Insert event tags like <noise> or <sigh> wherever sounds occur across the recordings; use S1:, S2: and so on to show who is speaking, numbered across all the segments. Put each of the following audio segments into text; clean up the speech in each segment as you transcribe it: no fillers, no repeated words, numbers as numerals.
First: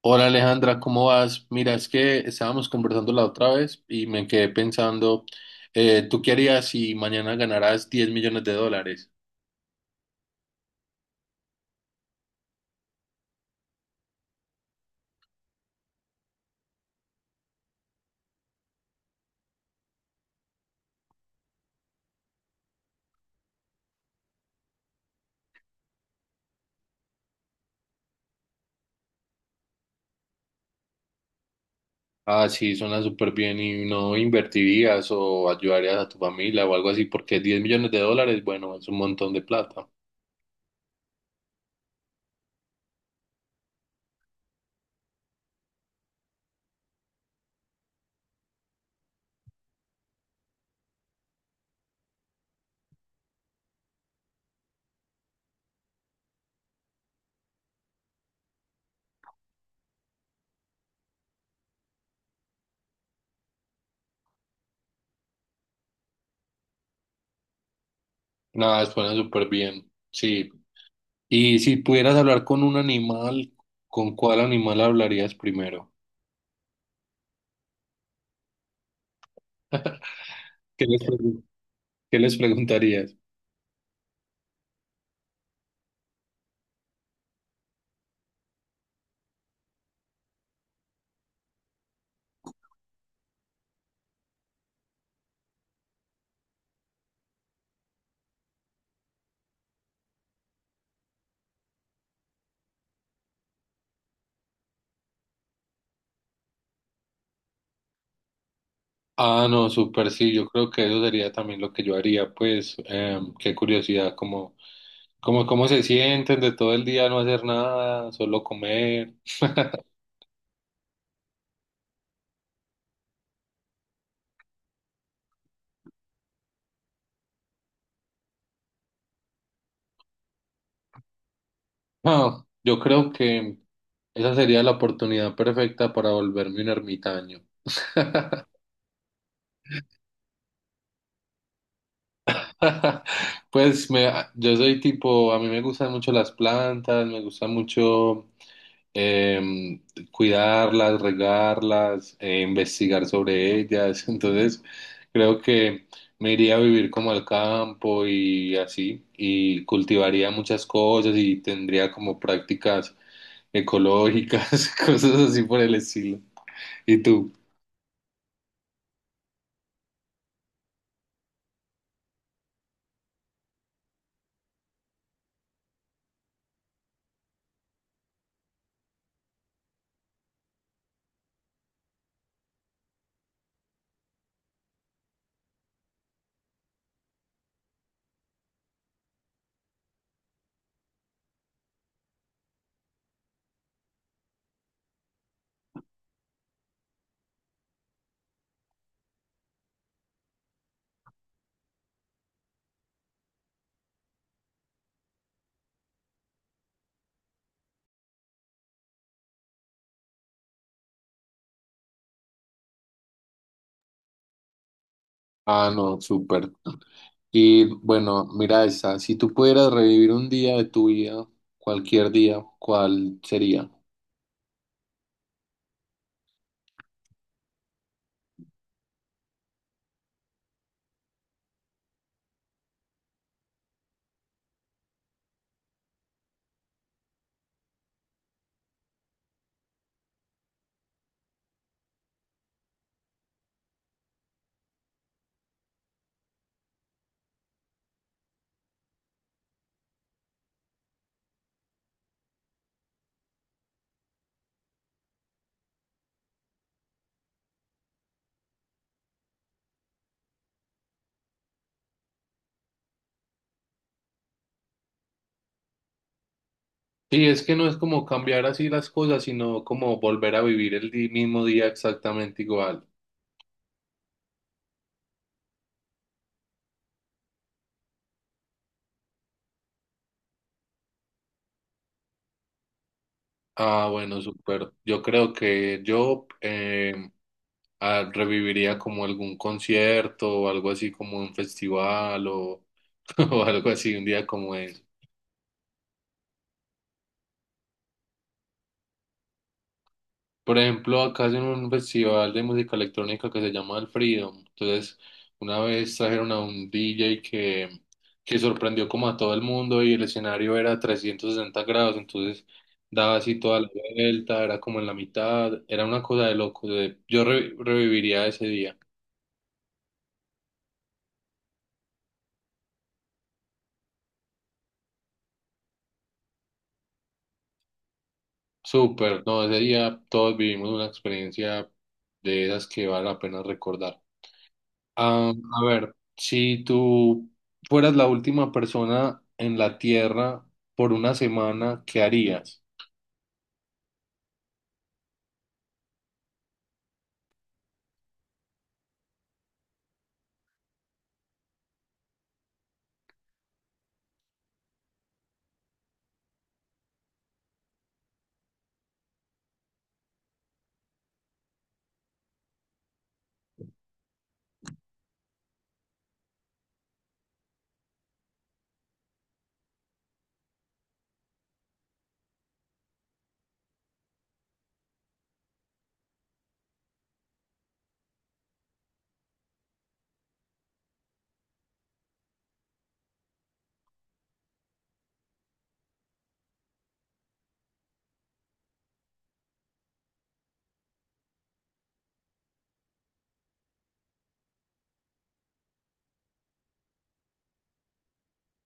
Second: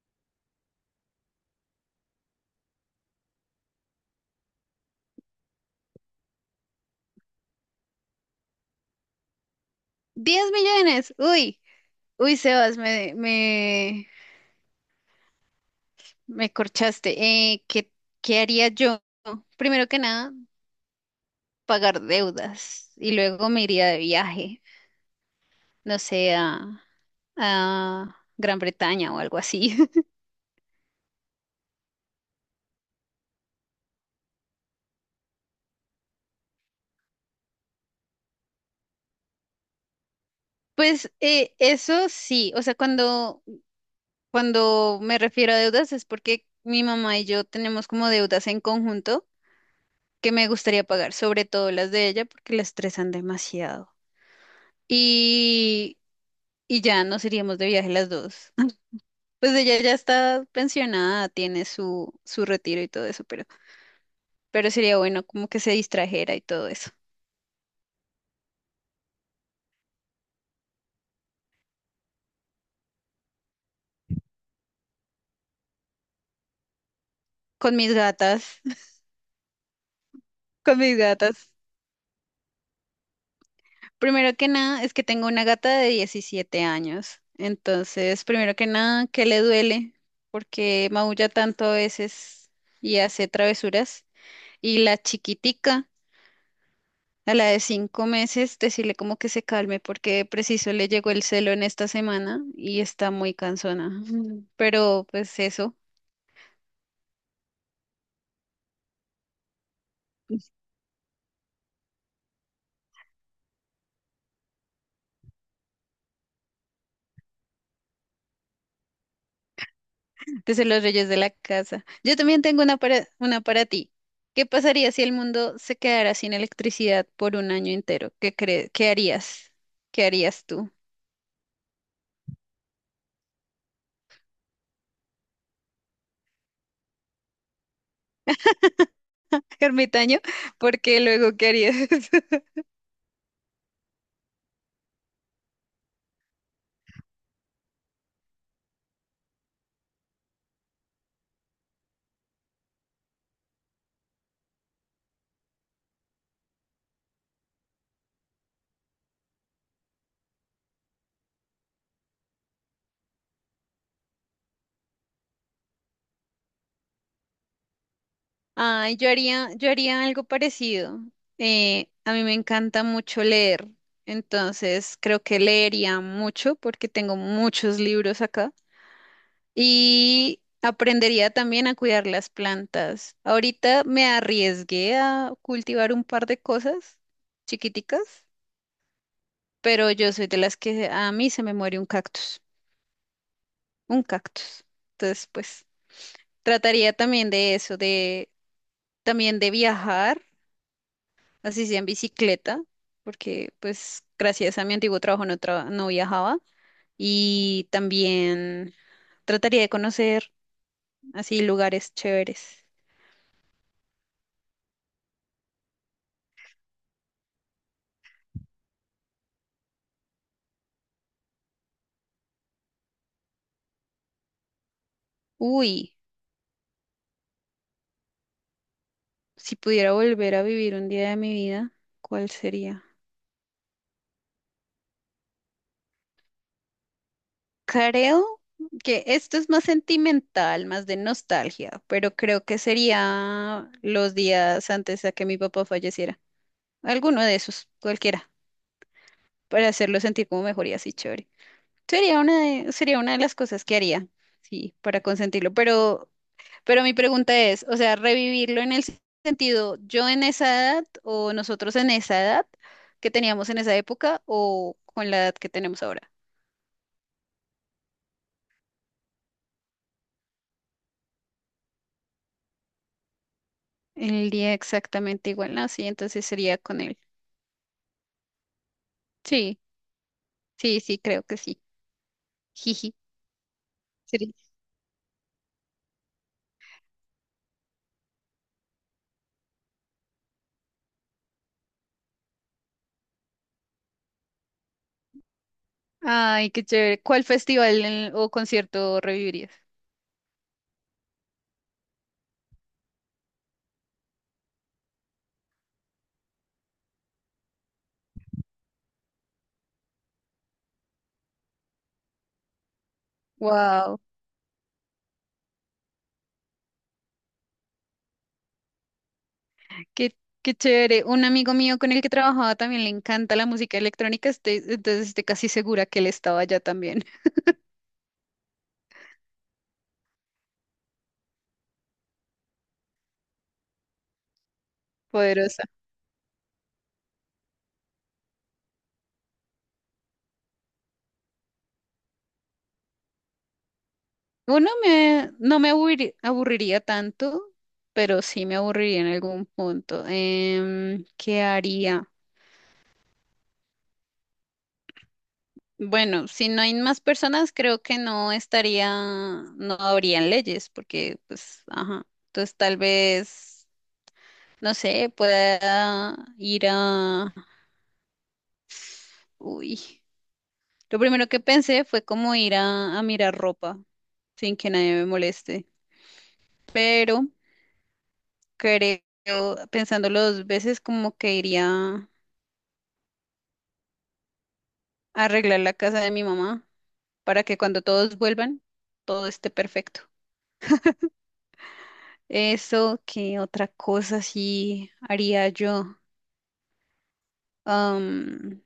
S1: Hola Alejandra, ¿cómo vas? Mira, es que estábamos conversando la otra vez y me quedé pensando, ¿tú qué harías si mañana ganaras 10 millones de dólares?
S2: 10 millones. Uy, uy, Sebas, me corchaste. Eh, ¿qué, qué haría yo? Primero que nada, pagar deudas y luego me iría de viaje, no sé, a Gran Bretaña o algo así. <laughs>
S1: Ah, sí, suena súper bien y no invertirías o ayudarías a tu familia o algo así, porque 10 millones de dólares, bueno, es un montón de plata.
S2: Pues eso sí, o sea, cuando me refiero a deudas es porque mi mamá y yo tenemos como deudas en conjunto que me gustaría pagar, sobre todo las de ella porque la estresan demasiado. Y ya nos iríamos de viaje las dos. <laughs> Pues ella ya está pensionada, tiene su retiro y todo eso, pero sería bueno como que se distrajera y todo eso.
S1: Nada, suena súper bien, sí. Y si pudieras hablar con un animal, ¿con cuál animal hablarías primero?
S2: Con mis gatas, <laughs> con
S1: ¿Qué
S2: mis
S1: les pregun-
S2: gatas.
S1: ¿Qué les preguntarías?
S2: Primero que nada, es que tengo una gata de 17 años. Entonces, primero que nada, que le duele porque maulla tanto a veces y hace travesuras. Y la chiquitica, a la de 5 meses, decirle como que se calme porque preciso le llegó el celo en esta semana y está muy cansona. Mm. Pero pues eso,
S1: Ah, no, súper sí, yo creo que eso sería también lo que yo haría, pues qué curiosidad, como cómo se sienten de todo el día no hacer nada, solo comer. <laughs>
S2: desde los reyes de la casa. Yo también tengo una para ti. ¿Qué pasaría si el mundo se quedara sin electricidad por un año entero? ¿Qué crees? ¿Qué harías? ¿Qué harías tú?
S1: No, yo creo que esa sería la oportunidad perfecta para volverme un ermitaño.
S2: <laughs> Ermitaño, porque luego, ¿qué harías?
S1: <laughs> Pues me, yo soy tipo, a mí me gustan mucho las plantas, me gusta mucho em, cuidarlas, regarlas, investigar sobre ellas. <laughs> Entonces, creo que me iría a vivir como al campo y así, y cultivaría muchas cosas y tendría como prácticas ecológicas, <laughs> cosas así por el estilo. ¿Y tú?
S2: Ay, yo haría algo parecido. A mí me encanta mucho leer, entonces creo que leería mucho porque tengo muchos libros acá y aprendería también a cuidar las plantas. Ahorita me arriesgué a cultivar un par de cosas chiquiticas, pero yo soy de las que a mí se me muere un cactus, un cactus. Entonces, pues trataría también de eso, de también de viajar así sea en bicicleta, porque pues gracias a mi antiguo trabajo no, no viajaba y también trataría de conocer así lugares chéveres.
S1: Ah, no, súper. Y bueno, mira esta. Si tú pudieras revivir un día de tu vida, cualquier día, ¿cuál sería?
S2: Uy, si pudiera volver a vivir un día de mi vida, ¿cuál sería? Creo que esto es más sentimental, más de nostalgia, pero creo que sería los días antes de que mi papá falleciera. Alguno de esos, cualquiera, para hacerlo sentir como mejor y así chévere. Sería una de las cosas que haría, sí, para consentirlo. Pero mi pregunta es, o sea, revivirlo en el sentido, yo en esa edad o nosotros en esa edad que teníamos en esa época o con la edad que tenemos ahora.
S1: Sí, es que no es como cambiar así las cosas, sino como volver a vivir mismo día exactamente igual.
S2: El día exactamente igual, ¿no? Sí, entonces sería con él. Sí, sí, sí, creo que sí. Jiji.
S1: Ah, bueno,
S2: sería-
S1: súper. Yo creo que yo reviviría como algún concierto o algo así como un festival <laughs> o algo así, un día como ese.
S2: Ay, qué chévere. ¿Cuál festival en- o concierto revivirías?
S1: Por ejemplo, acá hacen un festival de música electrónica que se llama el Freedom. Entonces, una vez trajeron a un DJ que sorprendió como a todo el mundo y el escenario era 360 grados, entonces daba así toda la
S2: Wow.
S1: vuelta, era como en la mitad, era una cosa de loco. Yo reviviría ese día.
S2: Qué, qué chévere. Un amigo mío con el que trabajaba también le encanta la música electrónica, entonces estoy casi segura que él estaba allá también. <laughs>
S1: Súper, no, ese día todos vivimos una experiencia de esas que vale la pena recordar. Ah, a
S2: Poderosa.
S1: ver, si tú fueras la última persona en la Tierra por una semana, ¿qué harías?
S2: Uno no me aburriría tanto, pero sí me aburriría en algún punto. ¿Qué haría? Bueno, si no hay más personas, creo que no estaría, no habrían leyes, porque pues, ajá. Entonces tal vez, no sé, pueda ir a... Uy. Lo primero que pensé fue como ir a mirar ropa sin que nadie me moleste. Pero creo, pensándolo dos veces, como que iría a arreglar la casa de mi mamá para que cuando todos vuelvan, todo esté perfecto. Eso, ¿qué otra cosa sí haría yo? Am,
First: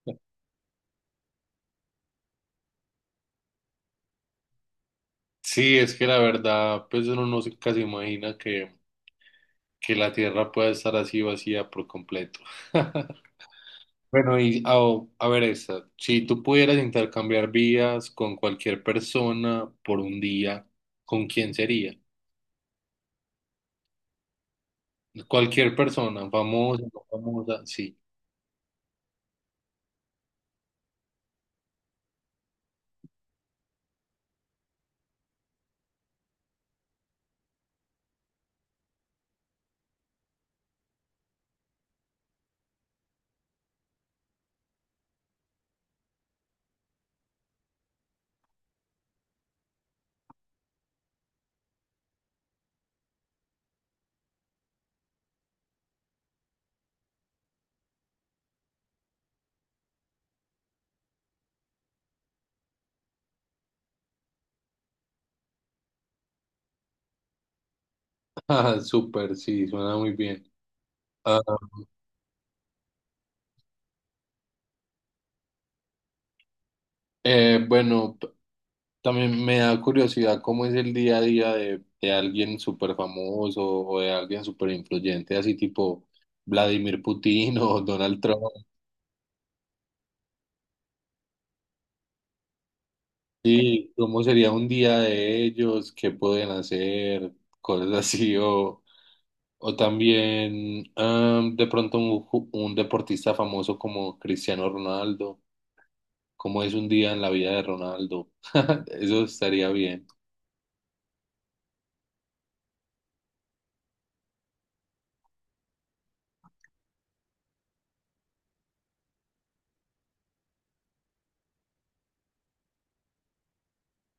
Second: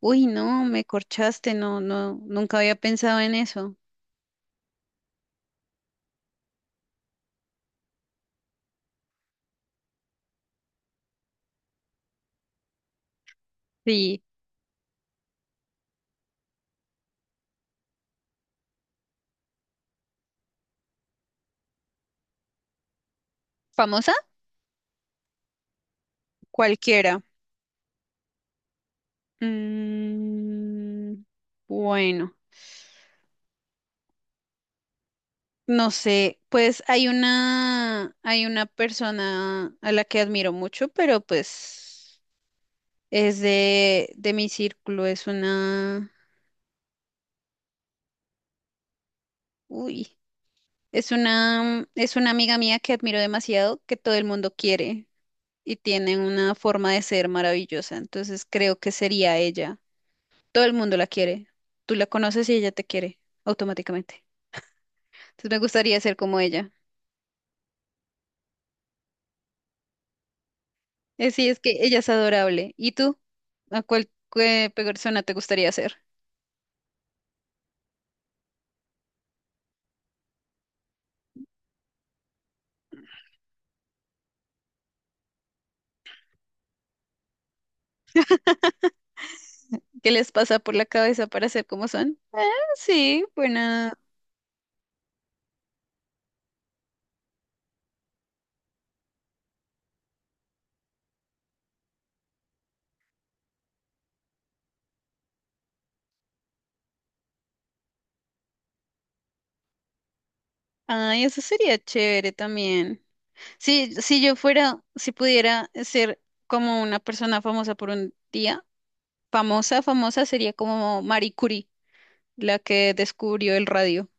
S2: uy, no, me corchaste, no, no, nunca había pensado en eso.
S1: Sí, es que la verdad, pues uno no se casi imagina que la Tierra pueda estar así vacía por completo. <laughs>
S2: Sí,
S1: Bueno, a ver esta, si tú pudieras intercambiar vidas con cualquier persona por un día, ¿con quién sería?
S2: famosa,
S1: Cualquier persona, famosa, no
S2: cualquiera.
S1: famosa, sí.
S2: Mm, bueno. No sé, pues hay una persona a la que admiro mucho, pero pues es de mi círculo, es una, uy, es una amiga mía que admiro demasiado, que todo el mundo quiere y tiene una forma de ser maravillosa, entonces creo que sería ella. Todo el mundo la quiere, tú la conoces y ella te quiere automáticamente. Entonces me gustaría ser como ella.
S1: <laughs> Ah, súper, sí, suena muy bien. Ah,
S2: Sí, es que ella es adorable. ¿Y tú? ¿A cuál qué persona te gustaría ser?
S1: Bueno, también me da curiosidad cómo es el día a día de alguien súper famoso o de alguien súper influyente, así tipo Vladimir Putin <laughs> o Donald Trump.
S2: ¿Qué les pasa por la cabeza para ser como son? Ah, sí,
S1: Sí,
S2: buena.
S1: cómo sería un día de ellos, qué pueden hacer, cosas así, o también de pronto un deportista famoso como Cristiano Ronaldo, cómo es un día en la vida de Ronaldo. <laughs> Eso estaría bien. <laughs>
S2: Ay, eso sería chévere también. Sí, si yo fuera, si pudiera ser como una persona famosa por un día, famosa, famosa sería como Marie Curie, la que descubrió el radio,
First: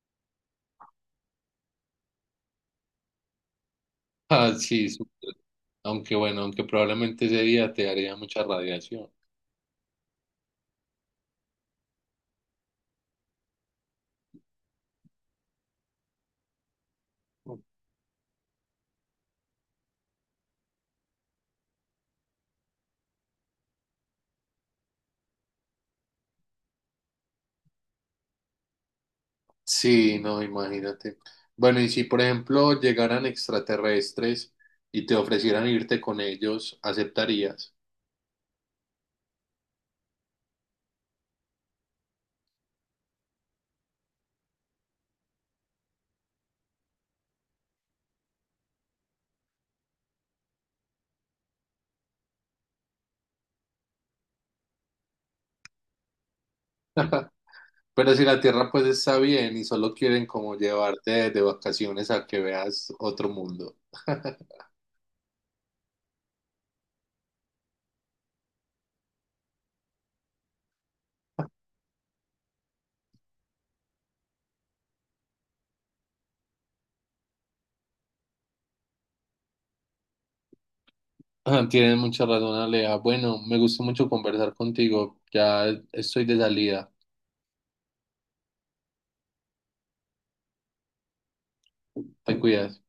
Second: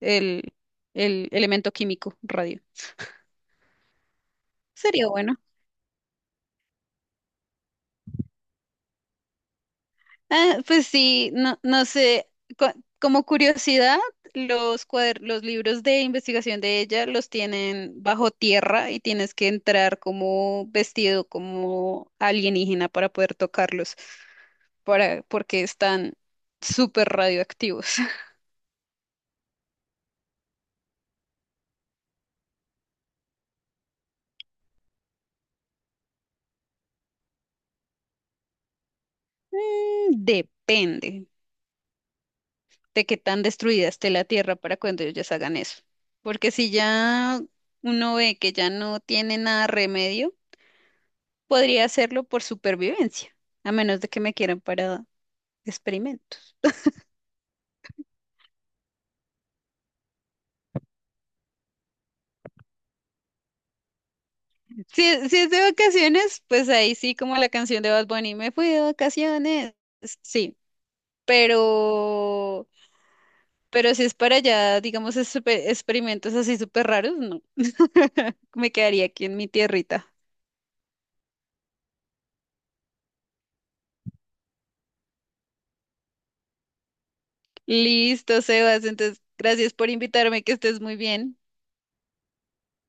S2: el, el elemento químico radio.
S1: Ah, sí.
S2: Sería bueno.
S1: Aunque bueno, aunque probablemente ese día te haría mucha radiación.
S2: Ah, pues sí, no, no sé, co- como curiosidad, los libros de investigación de ella los tienen bajo tierra y tienes que entrar como vestido como alienígena para poder tocarlos, para, porque están súper radioactivos. <laughs>
S1: Sí, no, imagínate. Bueno, y si por ejemplo llegaran extraterrestres y te ofrecieran irte con ellos, ¿aceptarías?
S2: Depende de qué tan destruida esté la tierra para cuando ellos hagan eso. Porque si ya uno ve que ya no tiene nada remedio, podría hacerlo por supervivencia, a menos de que me quieran para experimentos.
S1: Pero si la Tierra pues está bien y solo quieren como llevarte de vacaciones a que veas otro mundo. <laughs>
S2: Si es de vacaciones, pues ahí sí, como la canción de Bad Bunny, me fui de vacaciones. Sí, pero, pero si es para allá, digamos, experimentos así súper raros, no. <laughs> Me quedaría aquí en mi tierrita.
S1: Ah, tienes mucha razón, Alea. Bueno, me gustó mucho conversar contigo. Ya estoy de salida.
S2: Listo, Sebas, entonces gracias por invitarme, que estés muy bien.
S1: Te cuidas.